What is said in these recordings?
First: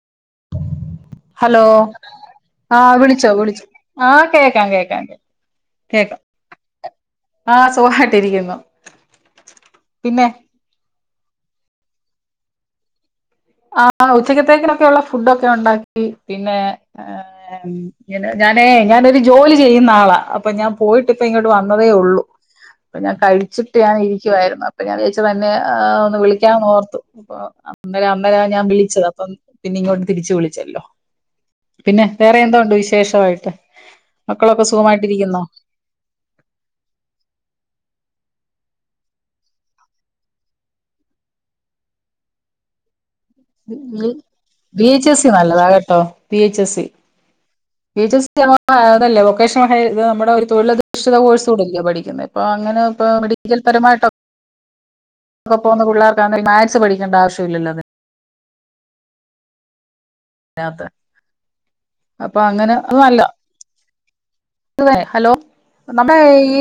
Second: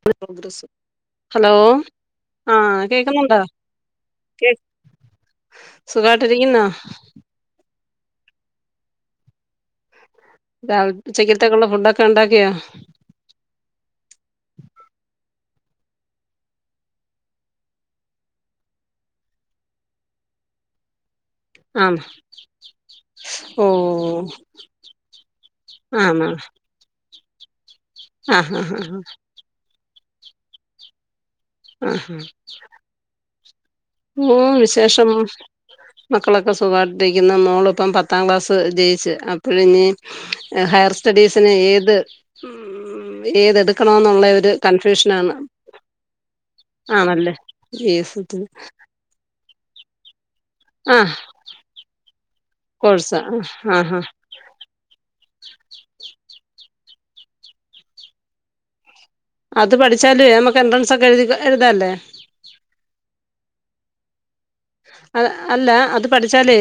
[unintelligible] Progress hello ആഹ് വിളിച്ചോ വിളിച്ചോ ആ കേക്കാം കേക്കാം കേ സുഖായ്ട്ടിരിക്കുന്നാ ആഹ് സുഖായ്ട്ടിരിക്കുന്നു പിന്നെ രാവില് ഉച്ചക്കത്തേക്കുള്ള ഫുഡൊക്കെ ഉണ്ടാക്കിയോ ആഹ് ഉച്ചകത്തേക്ക് ഒക്കെഉള്ള ഫുഡൊക്കെ ഉണ്ടാക്കി പിന്നെ ഏഹ് ഞാനേ ഞാനൊരു ജോലി ചെയ്യുന്ന ആളാ അപ്പൊ ഞാൻ പോയിട്ട് ഇപ്പ ഇങ്ങോട്ട് വന്നതേ ആന്നോ ഒള്ളൂ ഇപ്പ ഞാൻ ഓ കഴിച്ചിട്ട് ഞാൻ ഇരിക്കുവായിരുന്നു അപ്പൊ ഞാൻ വിയാരിച്ച് തന്നെ അ ഒന്ന് ആന്നോ വിളിക്കാന്നോർത്തു അപ്പൊ അന്നേര അന്നേര ആഹ് ഞാൻ ആഹ് ആഹ് വിളിച്ചത് അപ്പം പിന്നെ ഇങ്ങോട്ട് തിരിച്ച് വിളിച്ചല്ലോ ആഹ് പിന്നെ വേറെ എന്തോ ഉണ്ട് വിശേഷവായിട്ട് ഓ മക്കളൊക്കെ വിശേഷം സുഖമായിട്ടിരിക്കുന്നോ മക്കളൊക്കെ സുഖമായിട്ടിരിക്കുന്ന് മോള് ഇപ്പം പത്താം ക്ലാസ് ജയിച്ച് അപ്പോ ഇഞ്ഞി ഹയർ സ്റ്റഡീസിന് ഏത് ഉം ബി എ ഏതെടുക്കണോന്നുള്ള ഒരു ബി എച്ച് എസ് സി കൺഫ്യൂഷനാണ് നല്ലതാ കേട്ടോ ബി എച്ച് എസ് സി ആണല്ലേ ബി എസ് എച്ച് സി സത്തിന് അതല്ലേ വൊക്കേഷണൽ ഹയ് ഇത് നമ്മുടെ ഒരു ആഹ് തൊഴിലധിഷ്ഠിത കോഴ്സ് കൂടെ അല്ലയോ പഠിക്കുന്നേ അപ്പൊ അങ്ങനെ ഇപ്പ കോഴ്സാ മെഡിക്കൽ ആഹ് ആഹ് പരമായിട്ടോ ഇപ്പ പോകുന്ന പുള്ളേർക്ക് ആണെ മാക്സ് പഠിക്കണ്ട ആവശ്യമില്ലല്ലോ അത് അത് പഠിച്ചാലേ നമുക്ക് അതിനകത്ത് എൻട്രൻസ് ഒക്കെ എഴുതി എഴുതാല്ലേ അപ്പൊ അങ്ങനെ അത് നല്ല അത് ഹലോ അല്ല അത് നമ്മുടെ പഠിച്ചാലേ ഈ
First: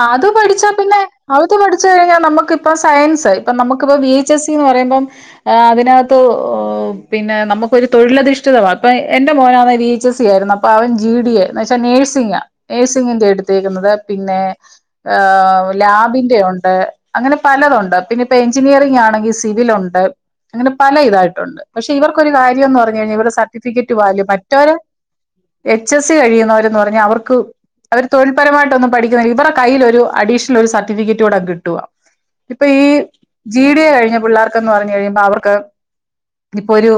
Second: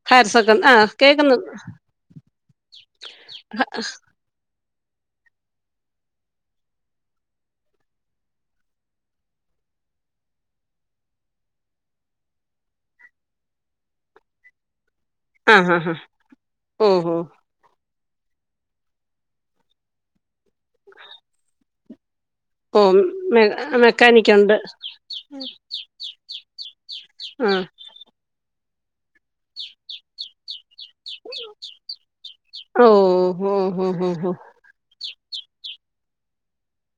ആ ഹയർ അത് സെക്കൻഡ് പഠിച്ചാ ആ പിന്നെ കേക്കുന്നു അതൊക്കെ പഠിച്ചു കഴിഞ്ഞാൽ നമുക്കിപ്പ സയൻസ് ഇപ്പം നമുക് പം ബി ച്ചസ്സി എന്ന് പറയുമ്പം ആഹ് അതിനകത്ത് പിന്നെ നമുക്ക് ഒരു തൊഴിലധിഷ്ഠിതമാ അപ്പൊ എന്റെ മോന് അതാ ടീച്ചേഴ്സ് ചേരന്നം ഇപ്പ അവൻ ജി ഡി എ എന്നു വെച്ചാ നേഴ്സിംഗാ നേഴ്സിങ്ങിന്റെ എടുത്തേക്കുന്നത് പിന്നെ ആ ഏഹ് ആ ആ ലാബിന്റെ ഒണ്ട് ഓ ഓ അങ്ങനെ പലതൊണ്ട് പിന്നെ ഇപ്പ എഞ്ചിനീയറിംഗാണെങ്കി സിവിലൊണ്ട് അങ്ങനെ പലയിതായിട്ടുണ്ട് പക്ഷേ ഇവർക്കൊരു കാര്യന്ന് ഓ പറഞ്ഞ് കഴിഞ്ഞാ ഇവരെ മെ സർട്ടിഫിക്കറ്റ് വാല്യൂ മെക്കാനിക്കുണ്ട് മറ്റവര് എച്ച് എസ് സി കഴിയുന്നവരന്ന് പറഞ്ഞാ അവർക്ക് ആ അവർ തൊഴിൽപരമായിട്ടൊന്നും പഠിക്കിന്നെ ഇവര്ടെ കയ്യിലൊരു അഡീഷണൽ ഒരു സ [unintelligible] കിറ്റോടെ കിട്ടുവാ ഇപ്പ ഈ ഓ ഓ ജി ഓ ഡിയെ കഴിഞ്ഞ ഓ പുള്ളാർ ക്ക്ന്ന് പറഞ്ഞ് കഴിയുമ്പം അവർക്ക് ഇപ്പൊ ഒരു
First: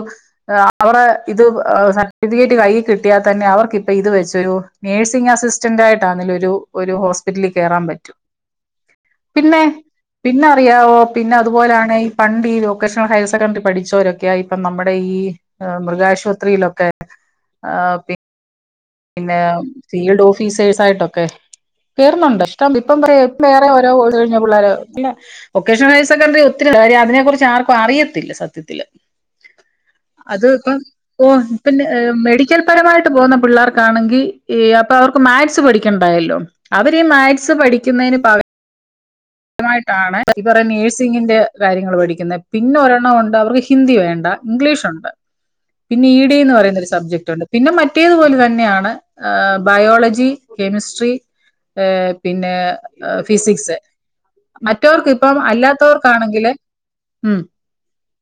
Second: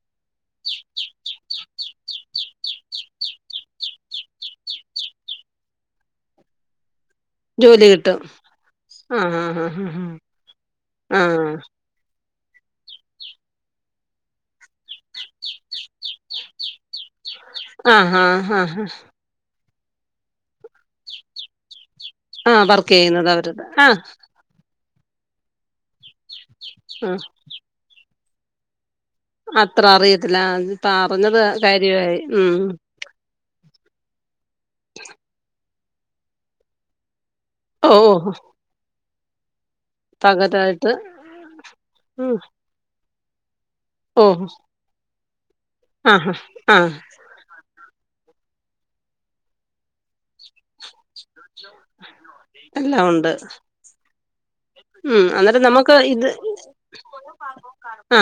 ഏഹ് അവര്ടെ ഇത് ആഹ് സർട്ടിഫിക്കറ്റ് കയ്യിൽ കിട്ടിയാ തന്നെ അവർക്കിപ്പ ഇത് വെച്ചൊരു നേഴ്സിംഗ് അസിസ്റ്റാന്റായിട്ടാന്നേലൊരു ഒരു ഹോസ് [unintelligible] കേറാൻ ജോലി പറ്റൂ കിട്ടും ആ ആ പിന്നെ പിന്നെ അറിയാവോ ആ ആ ആ പിന്നെ ആ അതുപോലാണ് ഈ പണ്ട് ഈ വൊക്കേഷണൽ ഹയർ സെക്കൻഡറി പഠിച്ചോരൊക്കെയാ ഇപ്പം നമ്മടെ ഈ ആഹ് മൃഗാശുവത്രിയിലൊക്കെ ആഹ് ആഹ് ഹാ ഹാ പിന്നെ ഫീൽഡ് ഓഫീസേഴ്സായിട്ടൊക്കെ കേറ്ന്നൊണ്ട് ആ ഇഷ്ടം വർക്ക് ഇപ്പം ചെയ്യുന്നത് [unintelligible] അവരുടെ വേറെ ആ ഒരോ [unintelligible] [unintelligible] പുള്ളാര് ഇല്ലാ വൊക്കേഷണൽ ഹയർ സെക്കൻഡറി ഒത്തിരി ആ [unintelligible] കുറിച്ച് ആർക്കും അറിയത്തില്ല സത്യത്തില് അത്ര അറിയത്തില്ല അത് ആ, ഇപ്പം ഇത് പറഞ്ഞത് ഓഹ് പിന്നെ ഏഹ് കാര്യമായി ഉം മെഡിക്കൽ പരമായി ട്ട് പോവുന്ന പുള്ളാർക്കാണെങ്കി ഈ അപ്പൊ അവർക്ക് മാത്സ് പഠിക്കെണ്ടായല്ലോ അവര് ഈ മാത്സ് സ് ഓ ഓ പഠിക്ക്യുന്നേന് ഹോ. പ [unintelligible] ഈ പറയുന്ന പകരമായിട്ട് നേഴ്സിങ്ങിന്റെ കാര്യങ്ങള് ഉം പഠിക്ക്യിന്നെ പിന്നെ ഒരെണ്ണം കൊണ്ട് അവർക്ക് ഇഷ് ഹിന്ദി ഓ വേണ്ടാ ഇംഗ്ലീഷുണ്ട് പിന്നെ ആ ആ ഇ ഹാ ഡിന്ന് ആ പറയുന്ന ഒരു സബ്ജക്ടുണ്ട് പിന്നെ മറ്റേതു പോലെ ത ന്നെയാണ് ആഹ് ബയോളജി കെമിസ്ട്രി ഏഹ് പിന്നെ എല്ലാം ഏഹ് ഉണ്ട് ഫിസിക്സ് ഉം മറ്റോർക്കിപ്പം അന്നേരം നമുക്ക് ഇത് അല്ലാത്തവർക്കാണെങ്കില് ഉം ആ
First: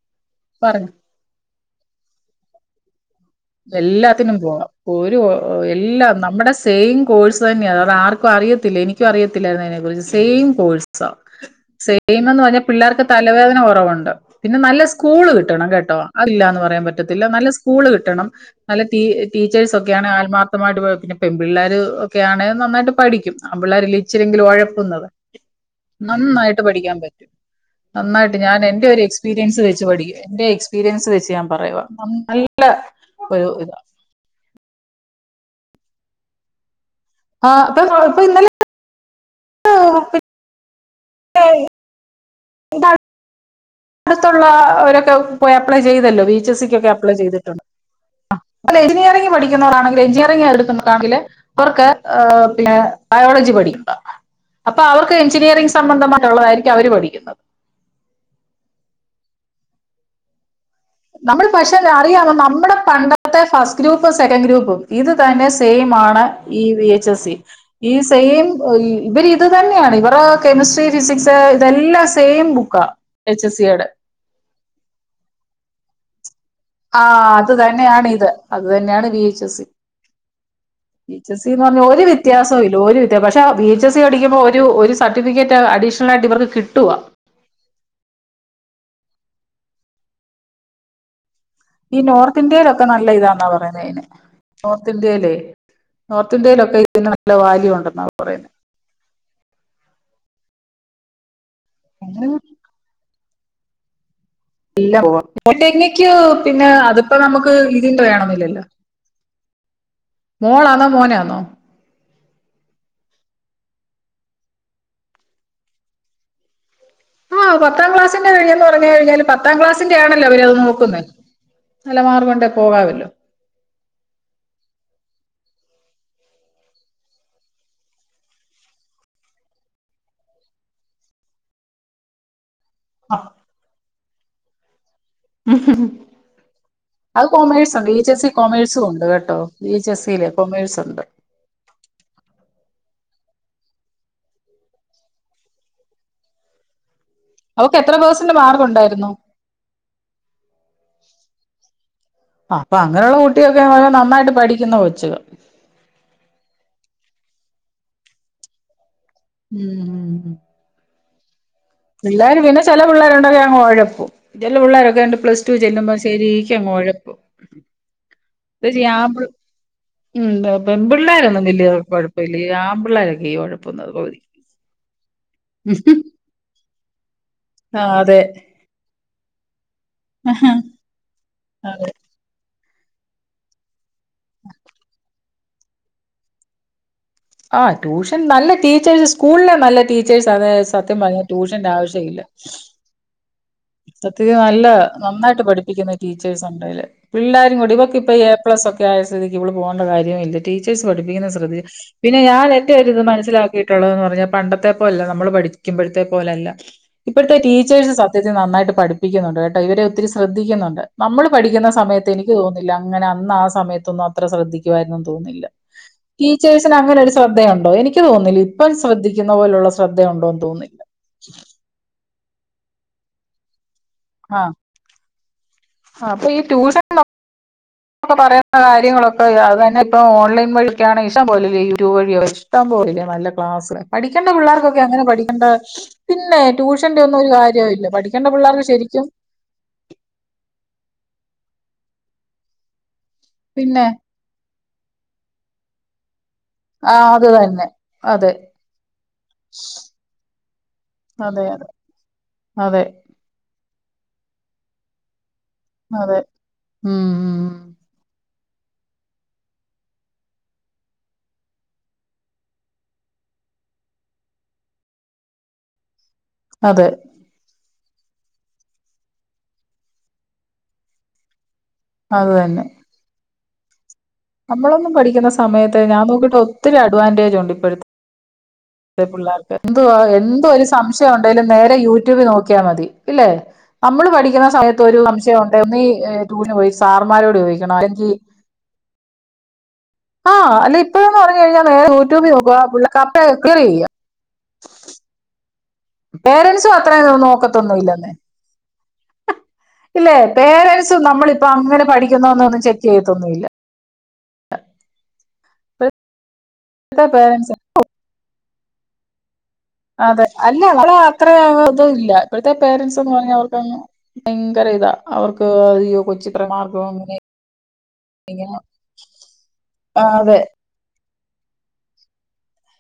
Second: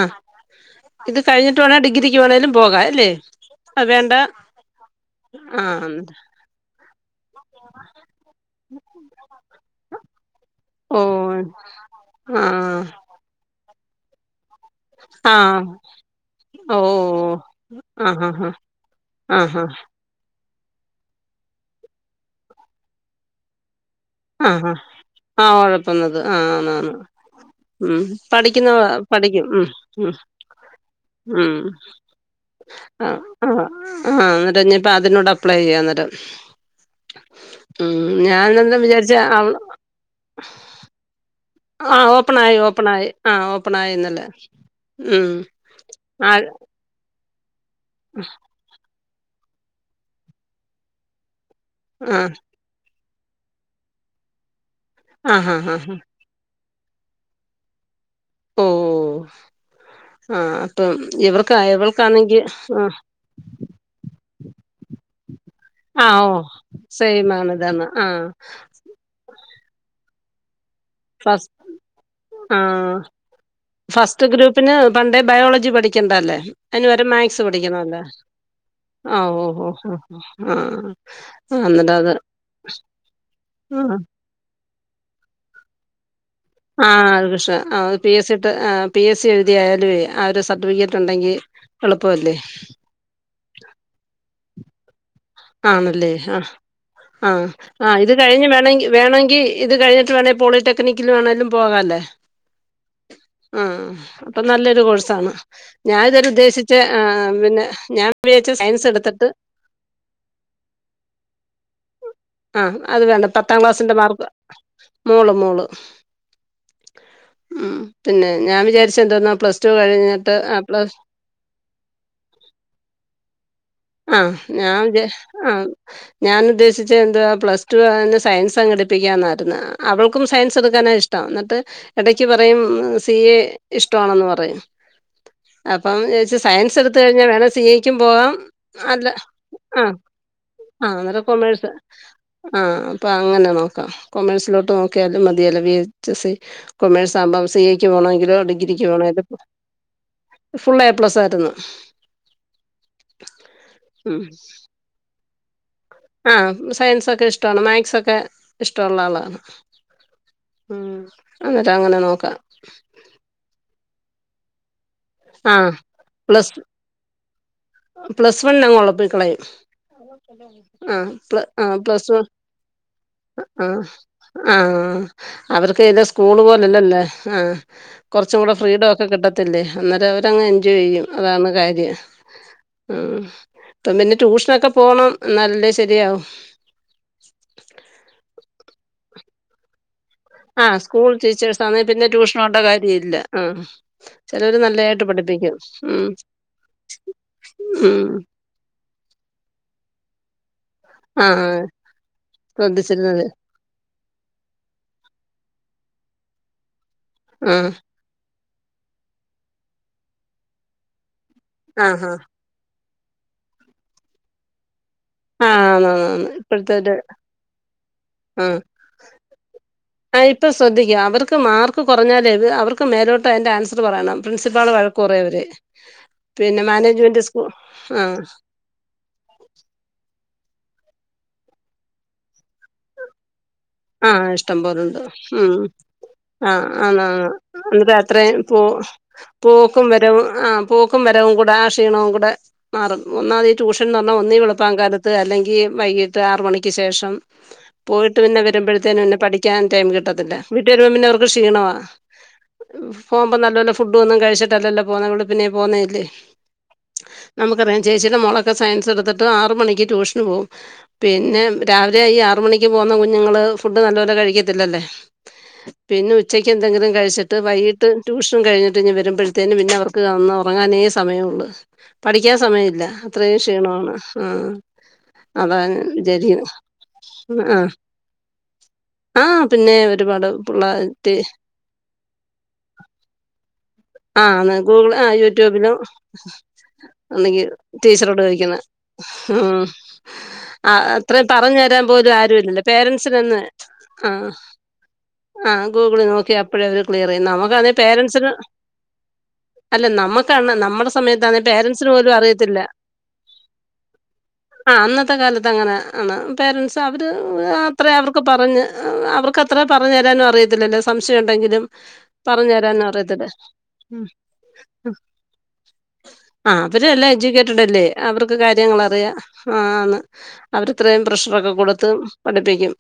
പറഞ്ഞു ഇത് കഴിഞ്ഞിട്ട് വേണം ഡിഗ്രിക്ക് വേണേലും പോകാൻ അല്ലെ എല്ലാത്തിനും പോവാം ഒരു കൊ ആഹ് എല്ലാം നമ്മടെ സെയിം കോഴ്സ് തന്നെയാണ് അത് ആർക്കും അറിയത്തില്ല എനിക്കും അറിയത്തില്ലായിരുന്നു അയിനെ കുറിച്ച് സെയിം കോഴ്സാ ഓഹ് സെയിം എന്ന് പറഞ്ഞാൽ ആഹ് പിള്ളേർക്ക് തലവേദന കൊറവുണ്ട് പിന്നെ നല്ല സ്കൂള് ആഹ് കിട്ടണം കേട്ടോ അതില്ലാന്ന് പറയാൻ പറ്റത്തില്ല ഓഹ് നല്ല സ്കൂള് ആഹ് കിട്ടണം ആഹ് നല്ല തീ ആഹ് ടീച്ചേഴ്സൊക്കെയാണ് ആത്മാ [unintelligible] പെൺപിള്ളാര് ഒക്കെയാണേ നന്നായിട്ട് പഠിക്കും ആൺപിള്ളാരല്ലെ ഇച്ചിരിയെങ്കിലും ആഹ് ആഹ് ഒഴപ്പുന്നത് ആഹ് ഒഴപ്പുന്നത് ആഹ് നന്നായിട്ട് ആന്നാന്ന് പഠിക്കാൻ പറ്റും ഉം നന്നായിട്ട് ഞാൻ പഠിക്കുന്ന എന്റെ ഒരു പഠിക്കും എക്സ്പീരിയൻസ് ഉം വെച്ച് ഉം പഠിക്കുവാ എന്റെ എക്സ്പീരിയൻസ് വെച്ച് ഞാൻ ഉം പറയുവാ [unintelligible] നല്ല ആഹ് ഒരു ആഹ് ഇതാ ആഹ് എന്നിട്ട് ഇഞ്ഞ്പ്പം അതിനോട് അപ്ലൈയ്യാ നേരം ആ, ഇപ്പൊ ഉം ഇപ്പൊ ഇന്നലെ ഞാന് എന്താ വിചാരിച്ചേ അവള് ആഹ് ഓപ്പണായി ഇവിടെ ഓപ്പണായി ആഹ് ഓപ്പണായി ഇന്നലെ അടുത്തുള്ള ഉം ആഹ് അഹ് ക്ക്യൊക്കെ അപ്ലൈ ചെയ്തിട്ടുണ്ട് ഉഹ് അല്ല എഞ്ചിനീയറിങ് പഠിക്ക്യുന്നവരാണെങ്കില് എഞ്ചിനീയറിങ് എടുക്കുവരാണെങ്കില് അവർക്ക് ആഹ് ഏഹ് ഇള്ളേ ബയോളജി പഠിക്കുവാ അപ്പൊ അവർക്ക് ആഹ് ആഹ് എഞ്ചിനീയറിംഗ്സ് ആഹ് സംബന്ധമായിട്ടുള്ളതായിരിക്കും അവര് പഠിക്ക്യുന്ന ഓഹ് ആഹ് അപ്പം നമ്മള് ഇവർക്ക് പക്ഷേല്ലാ അറിയാമോ ഇവൾക്കാണെങ്കി നമ്മടെ ആ പണ്ടത്തെ ഫസ്റ്റ് ഗ്രൂപ്പ് സെക്കൻഡ് ഗ്രൂപ്പും ഇത് തന്നെ ആ സെയിമാണ് ഓ ഈ വി എച്ച് സെയിം എസി ആണ് ഇതെന്നാ ഈ ആ സെയിം ഓഹ് ഇവര് ഇത് തന്നെയാണ് ഇവരെ കെമിസ്ട്രി ഫിസിക്സ് ഫസ്റ്റ് ഇതെല്ലാം സെയിം ആ ബുക്കാ വി എച്ച് എസ് ഇയെടെ [unintelligible] ഗ്രൂപ്പിന് പണ്ടേ ബയോളജി പഠിക്കേണ്ടല്ലേ അയിന് ആ പകരം മാത്‌സ് അത് പഠിക്കണല്ലോ തന്നെയാണ് ഇത് അത് തന്നെയാണ് വി ആഹ് എച്ച് എസ് ഓഹ് സി ഓഹ് ഓഹ് ആഹ് ആഹ് വി എച്ച് എസ് ഇ ന്ന് പറഞ്ഞ് ഒരു വ്യത്യാസവുല്ല ഒരു വ്യത്യാ പക്ഷേ വി എച്ച് എസ് ഇ പഠിക്കുമ്പോ ഒരു ഒരു സർട്ടിഫിക്കറ്റ് അഡീഷണലായിട്ട് ഇവർക്ക് കിട്ടുക ആഹ് അത് പ്രശ്നാ ആഹ് അത് പി എസ് സി ടെ ആഹ് പി എസ് സി എഴുതിയാലുവേ ആഹ് ഒരു സർട്ടിഫിക്കറ്റ് ഉണ്ടെങ്കി ഈ നോർത്ത് ഇന്ത്യയിലൊക്കെ നല്ല ഇതാന്നാ പറയുന്നത് അതിന് നോർത്ത് ഇന്ത്യയിൽ ലെ ആണല്ലേ ആ നോർത്ത് ഇന്ത്യയിലൊക്കെ ഇതിന് നല്ല വാല്യു ഉണ്ടെന്നാണ് പറയുന്നത് വേണങ്കി ഇത് കഴിഞ്ഞിട്ട് വേണേൽ പോളിടെക്നിക്കിൽ വേണമെങ്കിലും പോകാല്ലേ അങ്ങനെ ആഹ് ഹ്മ് അപ്പം നല്ലൊരു എല്ലാം പോവാ കോഴ്സാണ് മുരിങ്ങക്ക് ഞാനിത് വരെ പിന്നെ ഉദ്ദേശിച്ചെ അതിപ്പോ ഏഹ് നമുക്ക് പിന്നെ ഇതിന്റെ ഞാൻ വിചാരിച്ചെ വേണമെന്നില്ലല്ലോ സയൻസ് എടുത്തിട്ട് മോളാന്നോ മോനാന്നോ ആഹ് അത് വേണ്ട പത്താം ക്ലാസിന്റെ മാർക്ക് മോള് മോള് ആഹ് ഉം പത്താം പിന്നെ ക്ലാസിന്റെ ഞാൻ വഴീന്ന് പറഞ്ഞു വിചാരിച്ചത് കഴിഞ്ഞാല് എന്തോന്നാ പത്താം പ്ലസ് ടു ക്ലാസ്സിന്റെ ആണല്ലോ കഴിഞ്ഞിട്ട് അവര് അത് ആ പ്ലസ് നോക്കുന്നേ നല്ല മാർക്ക് ഉണ്ടേൽ പോകാമല്ലോ ആഹ് ഞാൻ വിചാരിച്ചെ ആഹ് ഞാൻ ഉദ്ദേശിച്ചെത് എന്തുവാ പ്ലസ് ടു ആവുന്നെ സയൻസ് അങ്ങ് എടുപ്പിക്കാന്നായിരുന്നു അവൾക്കും സയൻസ് എടുക്കാനാ ഇഷ്ടം ട്ടാ എന്നിട്ട് എടക്ക് പറയും സി ആഹ് എ ഇഷ്ടമാണെന്ന് പറയും അപ്പം വിചാരിച്ചു സയൻസ് എടുത്ത് കഴിഞ്ഞാൽ വേണേൽ സി എയ്ക്കും പോവാം കൊമേഴ്സും ഉണ്ട് കേട്ടോ വി എച്ച് എസ് സിയിൽ ആഹ് കൊമേഴ്സുണ്ട് അന്നേരം കൊമേഴ്സ് ആഹ് അപ്പൊ അങ്ങനെ നോക്കാം കൊമേഴ്സിലോട്ട് നോക്കിയാലും മതിയല്ല V H S C commerce ആകുമ്പോൾ സി അവക്ക് എയ്ക്ക് എത്ര പേഴ്സന്റ് പോണമെങ്കിലോ മാർക്ക് ഡിഗ്രിക്ക് ഉണ്ടായിരുന്നു പോണേലും ഫുള്ള് എ പ്ലസായിരുന്നു ആഹ് അപ്പൊ അങ്ങനെയുള്ള കുട്ടിയൊക്കെ നന്നായിട്ട് പഠിക്കുന്ന കൊച്ച് ആഹ് സയൻസൊക്കെ ഇഷ്ടമാണ് മാത്‌സൊക്കെ ഇഷ്ടമുള്ള ആളാണ് മ്മ് മ്മ് അന്നേരം അങ്ങനെ നോക്കാം പിള്ളേര് പിന്നെ ചെല പിള്ളേരുണ്ടെങ്കിൽ അങ്ങ് ഒഴപ്പും ചെല പിള്ളോരൊക്കെ ഉണ്ട് പ്ലസ് ആ ടു ചെല്ലുമ്പോൾ ശരിക്ക് പ്ലസ് അങ്ങ് ഒഴപ്പും പ്ലസ് വണ്ണിൽ ഇത് അങ്ങ് ചെയ്യാമ്പി ഒളപ്പിക്കളയും ഉം ആഹ് പ്ല പെൺപിള്ളേരൊന്നും വലിയ പ്ലസ് വൺ കുഴപ്പമില്ല ഈ ആൺപിള്ളേരൊക്കെ ഈ ആഹ് കുഴപ്പുന്നത് പകുതി ആഹ് ആഹ് അവർക്ക് ഇത് സ്കൂള് പോലെല്ലല്ലേ ആഹ് ആ അതെ കൊറച്ചും കൂടെ ഫ്രീഡം ഒക്കെ കിട്ടത്തില്ലേ അന്നേരം അവരങ്ങ് എൻജോയ് ചെയ്യും അതാണ് അതെ കാര്യം ഉം ഇപ്പം പിന്നെ ട്യൂഷനൊക്കെ പോണം എന്നാല്ലല്ലെ ശരിയാവും ആഹ് ട്യൂഷൻ നല്ല ടീച്ചേഴ്സ് സ്കൂളിലെ നല്ല ടീച്ചേഴ്‌സ് ടീച്ചേഴ്‌സ് ആണേ ആ സത്യം പറഞ്ഞ ട്യൂഷന്റെ ആവശ്യം ഇല്ല ഇല്ല ആഹ് സത്യത്തി നല്ല നന്നായിട്ട് പഠിപ്പിക്കുന്ന ഉം ടീച്ചേഴ്സ് ഉണ്ടായല് പിള്ളാരും കൂടി ഇടിവൊക്ക ഉം ഇപ്പൊ എ പ്ലസ് ഒക്കെ ആ സ്ഥിതിക്ക് ഇവൾ പോകണ്ട കാര്യവും ഇല്ല ടീച്ചേഴ്സ് പഠിപ്പിക്കുന്ന ആഹ് ശ്രദ്ധി പിന്നെ ഞാൻ എന്താ ഇതിന് ശ്രദ്ധിച്ചിരുന്നത് മനസ്സിലാക്കിയിട്ട് ട്ടുള്ളത് പറഞ്ഞാ പണ്ടത്തെ പോലെല്ല നമ്മള് പഠിക്കുമ്പോഴത്തെ പോലല്ല ഇപ്പോഴത്തെ ആഹ് ടീച്ചേഴ്സ് സ ത്യത്തിൽ നന്നായിട്ട് പഠിപ്പിക്കുന്നുണ്ട് കേട്ടോ ഇവരെ ഒത്തിരി ശ്രദ്ധിക്കുന്നുണ്ട് നമ്മള് പഠിക്കുന്ന സമയത്ത് ആഹ് എനിക്ക് തോന്നു ന്നില്ല അങ്ങനെ അന്ന് ആ സമയത്തൊന്നും അത്ര ശ്രദ്ധിക്കുവായിുന്നും തോന്നുന്നില്ല ആഹ് ആഹ് ആന്ന് ടീച്ചേഴ്സിന് ഇപ്പോഴത്തെര് അങ്ങനെ ഒരു ശ്രദ്ധയുണ്ടോ എനിക്ക് തോന്നുന്നില്ല ഇപ്പം ശ്രദ്ധിക്കുന്ന പോലുള്ള ആ ശ്രദ്ധയുണ്ടോന്ന് ഇപ്പം തോന്നില്ല ശ്രദ്ധിക്കും അവർക്ക് മാർക്ക് ക്ക് കൊറഞ്ഞാല് അവർക്ക് മോല ട്ട്അതിന്റെ ആൻസർ പറയണം പ്രിൻസിപ്പാള് വഴക്ക് പറയ് അവരെ ആഹ് അപ്പൊ ഈ ട്യൂഷൻ ഒക്കെ ആഹ് പറയുന്ന കാര്യങ്ങളൊക്കെ അത്തന്നെ ഇപ്പൊ ഓൺലൈൻ വഴിക്കാണ് ഇഷ്ടം പോലില്ല യൂട്യൂബ് വഴിയോ ഇഷ്ടം പോലില്ലേ നല്ല ക്ലാസ് ആഹ് പഠിക്കേണ്ട ഇഷ്ടം പിള്ളേർക്കൊക്കെ പോലുണ്ട് അങ്ങനെ പഠിക്കേണ്ട ഉം പിന്നെ ആഹ് ട്യൂഷന്റെ ആന്ന് ഒന്നും ആന്ന് ഒരു കാര്യോല്ല എന്നിട്ട് പഠിക്കേണ്ട അത്രയും പിള്ളേർക്ക് പോ ശരിക്കും പോക്കും വരവും ആ പേക്കും വരവും കൂടെ ആ ക്ഷീണവും കൂടെ മറന്നു ഒന്നമത് പിന്നെ ട്യൂഷൻന്നറഞ്ഞാ ഒന്നീ വെളുപ്പാൻ കാലത്ത് അല്ലെങ്കിൽ വൈകിട്ട് ആറുമണിക്ക് ആ ശേഷം അത് തന്നെ അതെ വരുമ്പഴത്തേനും പഠിക്കാൻ ടൈം കിട്ടത്തില്ല വീട്ട് വരുമ്പോ പിന്നെ അവർക്ക് അതെ അതെ ക്ഷീണവാ അതെ പോകുമ്പോനല്ലപോലെ ഫുഡ്‌ ഒന്നും കഴിച്ചിട്ടല്ലല്ലോ പോകുന്നേ അതോണ്ട് പിന്നെ പോവുന്നേല്ലേ അതെ ഉം ഉം നമുക്കറിയാം ചേച്ചീടെ മോളൊക്കെ സയൻസ് എടുത്തിട്ട് ആറ് മണിക്ക് ട്യൂഷന് പോവും പിന്നെ രാവിലെ ഈ ആറ് മണിക്ക് പോകുന്ന കുഞ്ഞുങ്ങള് ഫുഡ് നല്ല പോലെ കഴിക്കത്തില്ലല്ലേ പന്നെ ഉച്ചക്ക് അതെ എന്തെങ്കിലും കഴിച്ചിട്ട് വൈകി ട്ട് ട്യൂഷൻ കഴിഞ്ഞിട്ട് ഇങ്ങ് വരുമ്പഴത്തേന് പിന്നെ അവർക്ക് ഒന്ന് ഒറങ്ങാനെ സമയൊള്ള് അത് പഠിക്കാൻ തന്നെ സമയില്ല അത്രയും ക്ഷീണവാണ് ആഹ് നമ്മളൊന്നും പഠിക്കുന്ന അതാ സമയത്ത് ഞാൻ നോക്കിട്ട് [unintelligible] ഒത്തിരി അഡ്വാൻറേജ് ഉണ്ട് ആഹ് ഇപ്പോഴത്തെ ഇപ്പത്തെ പിള്ളാർക്ക് എന്തുവാ എന്ത്‌വേലും സംശയം പിള്ളേർ ഒണ്ടേലും നേരെ യൂട്യൂബി നോക്കിയാ മതി ഇല്ലേ നമ്മള് ആ പഠിക്കണ സമയത്ത് ഗൂഗിൾ ഒരു ആ സംശയം ഒണ്ടെ യൂട്യൂബിലും ഒന്നീ ട്യുഷന് പോയി സാർമ്മാരോട് അല്ലെങ്കിൽ ചോദിക്കണം അല്ലെങ്കി ടീച്ചറോട് ചോദിക്കുന്നത് ഉം ആഹ് അല്ല അഹ് ഇപ്പഴന്ന് അത്രയും പറഞ്ഞു കഴിഞ്ഞാൽ തരാൻ നേരെ പോലും യൂട്യൂബിൽ ആരും നോക്കുക ഇല്ലല്ലോ പേരെൻ പിള്ളേർക്ക് അപ്പെ ക്ലിയർ [unintelligible] ചെയ്യ ആഹ് ആഹ് ഗൂഗിളീ നോക്കി അപ്പഴേ പേരൻസും അവര് അത്രയും ക്ലിയറെയ്യും നമുക്കാന്നേ നോക്കത്തൊന്നും ഇല്ലെന്നേ പേരൻസിന് അല്ല ഇല്ലേ നമ്മക്കാണ് നമ്മടെ പേരൻസും സമയത്താന്നെ നമ്മളിപ്പോ അങ്ങനെ പേരൻസിന് പോലും അറിയത്തില്ല പഠിക്കുന്നോന്നൊന്നും ചെക്ക് ചെയ്യത്തൊന്നുമില്ല ആഹ് അന്നത്തെ കാലത്ത് അങ്ങനെ ആണ് പേരന്റ്സ് ഇപ്പഴത്തെ അവര് പേരൻസ് ആ അത്രെ അവർക്ക് പറഞ്ഞ് അവർ ക്കത്രെ പറഞ്ഞു തരാനും അതെ അല്ല അറിയത്തില്ലല്ലോ നമ്മള് സംശയം അത്ര ഒണ്ടെങ്കിലും ഇത് ഇല്ല ഇപ്പഴത്തെ പറഞ്ഞു തരാനും പേരൻസ് എന്ന് അറിയത്തില്ല പറഞ്ഞാ അവർക്കങ്ങ് ഉം ഭയങ്കര ഇതാ അവർക്ക് അയ്യോ കൊച്ചിത്ര ആഹ് മാർക്കും അവരും എല്ലാം അങ്ങനെ എജ്യൂക്കേറ്റഡല്ലെ അവർക്ക് കാര്യങ്ങളറിയാം ആഹ് ആന്ന് അവരിത്രയും പ്രഷറൊക്കെ കൊടുത്ത് പഠിപ്പിക്കും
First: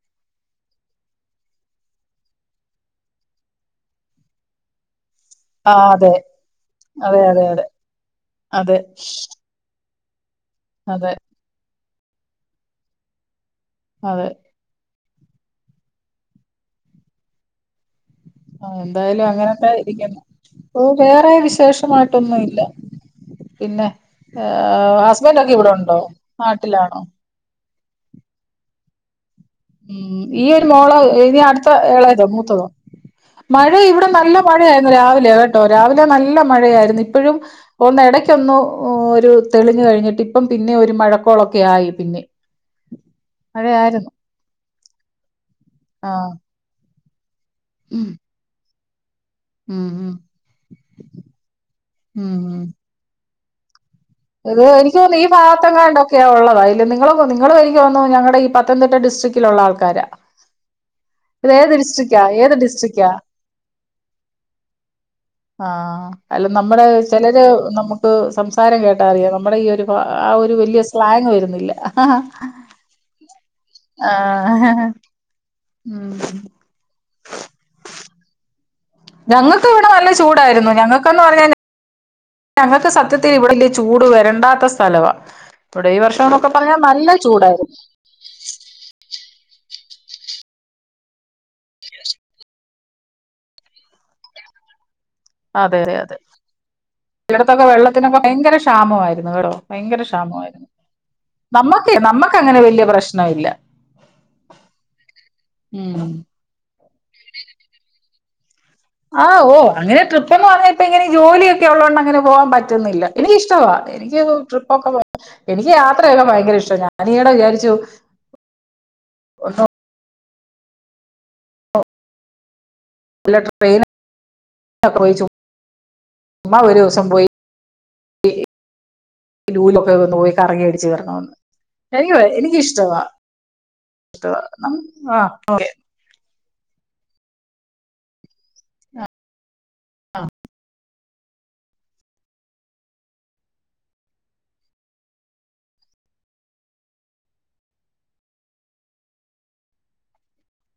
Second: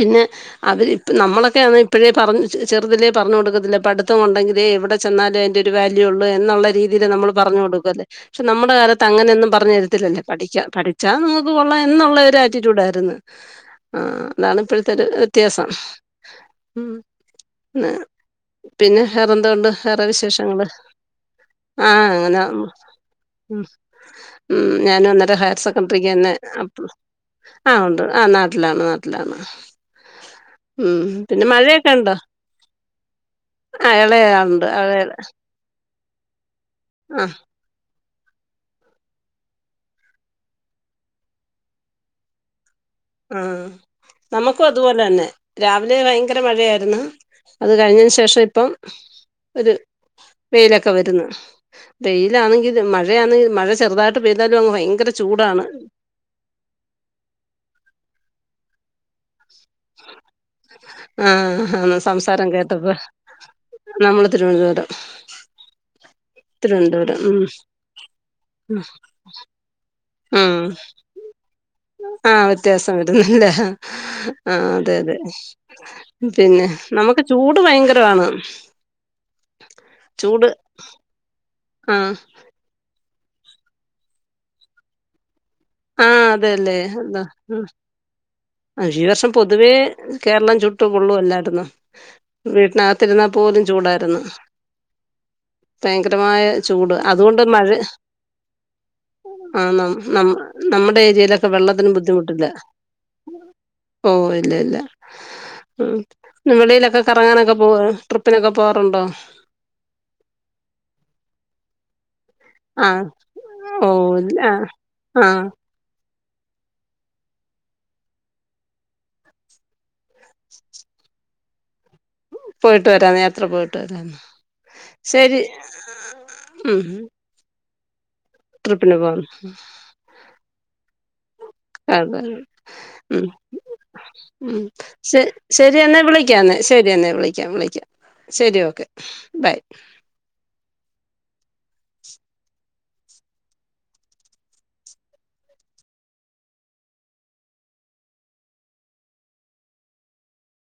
പിന്നെ അവരിപ്പ നമ്മളൊക്കെ അതി ഇപ്പഴേ പറഞ് ചെറുതിലേ പറഞ്ഞ് കൊടുക്കത്തില്ലെ പഠിത്തം ഒണ്ടെങ്കിലേ എവിടെ ചെന്നാലേ ഒരു ആഹ് വാല്യൂ അതെ ഉള്ള് എന്നൊള്ള രീതീല് അതെ നമ്മള് അതെ പറഞ്ഞു അതെ കൊടുക്കുവല്ലേ പക്ഷെ നമ്മടെ അതെ കാലത്ത് അങ്ങനെയൊന്നും പറഞ്ഞു തരത്തില്ലല്ലോ പഠിക്കാ അതെ പഠിച്ചാ നമുക്ക് കൊള്ളാം എന്നുള്ളൊരു ആറ്റിറ്റ്യൂഡ് ആരിന്ന് ആഹ് അതെ അതാണ് ഇപ്പഴത്തെ ഒരു വ്യത്യാസം ഉം ആഹ് ആ, പിന്നെ എന്തായാലും വേറെന്തോണ്ട് അങ്ങനൊക്കെ വേറെ ഇരിക്കുന്നു വിശേഷങ്ങള് ഓ വേറെ ആഹ് വിശേഷമായിട്ടൊന്നും അങ്ങനാ ഇല്ല ഉം പിന്നെ ഞാനും അന്നേരം ഹസ്ബൻഡ് ഒക്കെ ഹയർ ഇവിടെ ഉണ്ടോ സെക്കൻഡ്രിക്ക് തന്നെ നാട്ടിലാണോ [unintelligible] ആഹ് ഉണ്ട് ആഹ് നാട്ടിലാണ് നാട്ടിലാണ് ഉം ഈ ഒരു മോള് ഉം ഇനി പിന്നെ അടുത്ത മഴയൊക്കെ ഉണ്ടോ എളയതോ മൂത്തതോ മഴ ആ ഇവിടെ നല്ല ഇളയാളുണ്ട് മഴയായിരുന്നു ഇളയ രാവിലെ കേട്ടോ രാവിലെ നല്ല മഴയായിരുന്നു ആ ഇപ്പഴും ഒന്ന് എടയ്ക്കൊന്നു ഒരു തെളിഞ്ഞു കഴിഞ്ഞിട്ട് ഇപ്പം പിന്നെ ഒരു മഴക്കോളൊക്കെ ആയി പിന്നേം ആഹ് നമ്മുക്കും അതുപോലെ തന്നെ രാവിലെ ആ ഭയങ്കര മഴയായിരുന്ന് അത് ഉം കഴിഞ്ഞേന് ശേഷം ഇപ്പം ഒരു ഉം വെയിലൊക്കെ വരുന്ന് ഉം വെയിലാണെങ്കില് മഴയാന്നെങ്കി മഴ ചെറുതായിട്ട് അത് പെയ്താലും അങ്ങ് എനിക്ക് ഭയങ്കര തോന്നുന്നു ഈ ചൂടാണ് ഭാഗത്തങ്ങാണ്ട് ക്കെ ഒള്ളതാ അതില് നിങ്ങള് നിങ്ങള് എനിക്കു തോന്നുന്നു ഞങ്ങടെ ഈ പത്തനംതിട്ട ഡിസ്ട്രി‌ക്കിലൊള്ള ആൾക്കാരാ ഇത് ആഹ് ഏത് ആഹ് ഡിസ്ട്രിക്റ്റാ സംസാരം ഏത് കേട്ടപ്പൊ ഡിസ്ട്രിക്റ്റാ ഞമ്മള് തിരുവനന്തപുരം. ആഹ് അല്ല നമ്മടെ തിരുവനന്തപുരം ഉം ചിലര് നമുക്ക് സംസാരം ഉം കേട്ടാ അറിയാം. നമ്മടീ ഒരു ആ ഒരു ഉം വലിയ സ്ലാങ് വരുന്നില്ല ആഹ് വ്യത്യാസം വരുന്നില്ല ആഹ് അതെ അതെ ഉം പിന്നെ നമുക്ക് ചൂട് ഭയങ്കരമാണ്. ഞങ്ങ‌ക്കിവിടെ നല്ല ചൂട് ചൂടായിരുന്നു ഞങ്ങക്കന്ന് പറഞ്ഞ ആഹ് ഞങ്ങക്ക് സത്യത്തിൽ ഇവിടെ വല്ല്യ ചൂട് വരണ്ടാത്ത സ്ഥലവാ ഇവിടെ ഈ ആഹ് വർഷോന്നൊക്കെ പറഞ്ഞാ അതല്ലേ നല്ല ചൂടായിരുന്നു. അഹ് ഈ വർഷം പൊതുവേ കേരളം ചുട്ടു പൊള്ളുവാല്ലായിരുന്നൊ വീട്ടിനകത്തിരുന്നാ പോലും ചൂടാരുന്ന് അതെ അതെ അതെ ഭയങ്കരമായ ചൂട് അതുകൊണ്ട് ചിലയിടത്തൊക്കെ മഴെ വെള്ളത്തിനൊക്കെ ഭയങ്കര ക്ഷാമമായിരുന്നു കേട്ടോ ആന്നാന്ന് ഭയങ്കര ന ക്ഷാമമായിരുന്നു നമ്മുടെ ഏരിയേലൊക്കെ വെള്ളത്തിന് നമ്മക്ക് നമ്മക്ക് ബുദ്ധിമുട്ടില്ല. അങ്ങനെ വലിയ പ്രശ്നമില്ല ഓഹ് ഇല്ലില്ല ഉം ഉം വെളിയിലൊക്കെ കറങ്ങാനൊക്കെ പോവേ ട്രിപ്പിനൊക്ക പോവാറുണ്ടൊ ആഹ് ഓഹ് അങ്ങനെ ട്രിപ്പ് എന്ന് പറഞ്ഞപ്പോ ഇങ്ങനീ ജോലി ഒക്കെ ഉള്ളോണ്ടങ്ങനെ പോവാൻ പ റ്റുന്നില്ല. ആഹ് എനിക്ക് ഇഷ്ടവാ എനിക്ക് ഓഹ് ആഹ് ട്രിപ്പൊക്കെ പോവാൻ ആഹ് എനി ക്ക് യാത്രയക്കെ ഭയങ്കര ഇഷ്ടവ ഞാനീയടെ വിചാരിച്ചു ഒന്ന് പോയിട്ട് വരാന്ന്. വല്ല യാത്ര പോയിട്ട് ട്രെയിനിലൊക്കെ വരാന്ന് പോയി ശെരി മ് ഈ പോവാന്ന് ലൂലൊക്കെ ഒന്ന് പോയി കറങ്ങി അടിച്ച് വരണമെന്ന്. അതെ ഉം ഉം ആ ശ ശരി എന്നെ വിളി ക്കാം. എന്നാൽ ശരി എന്നാൽ വിളിക്കാം. വിളിക്കാം ശെരി ഓക്കെ ബൈ. ആഹ്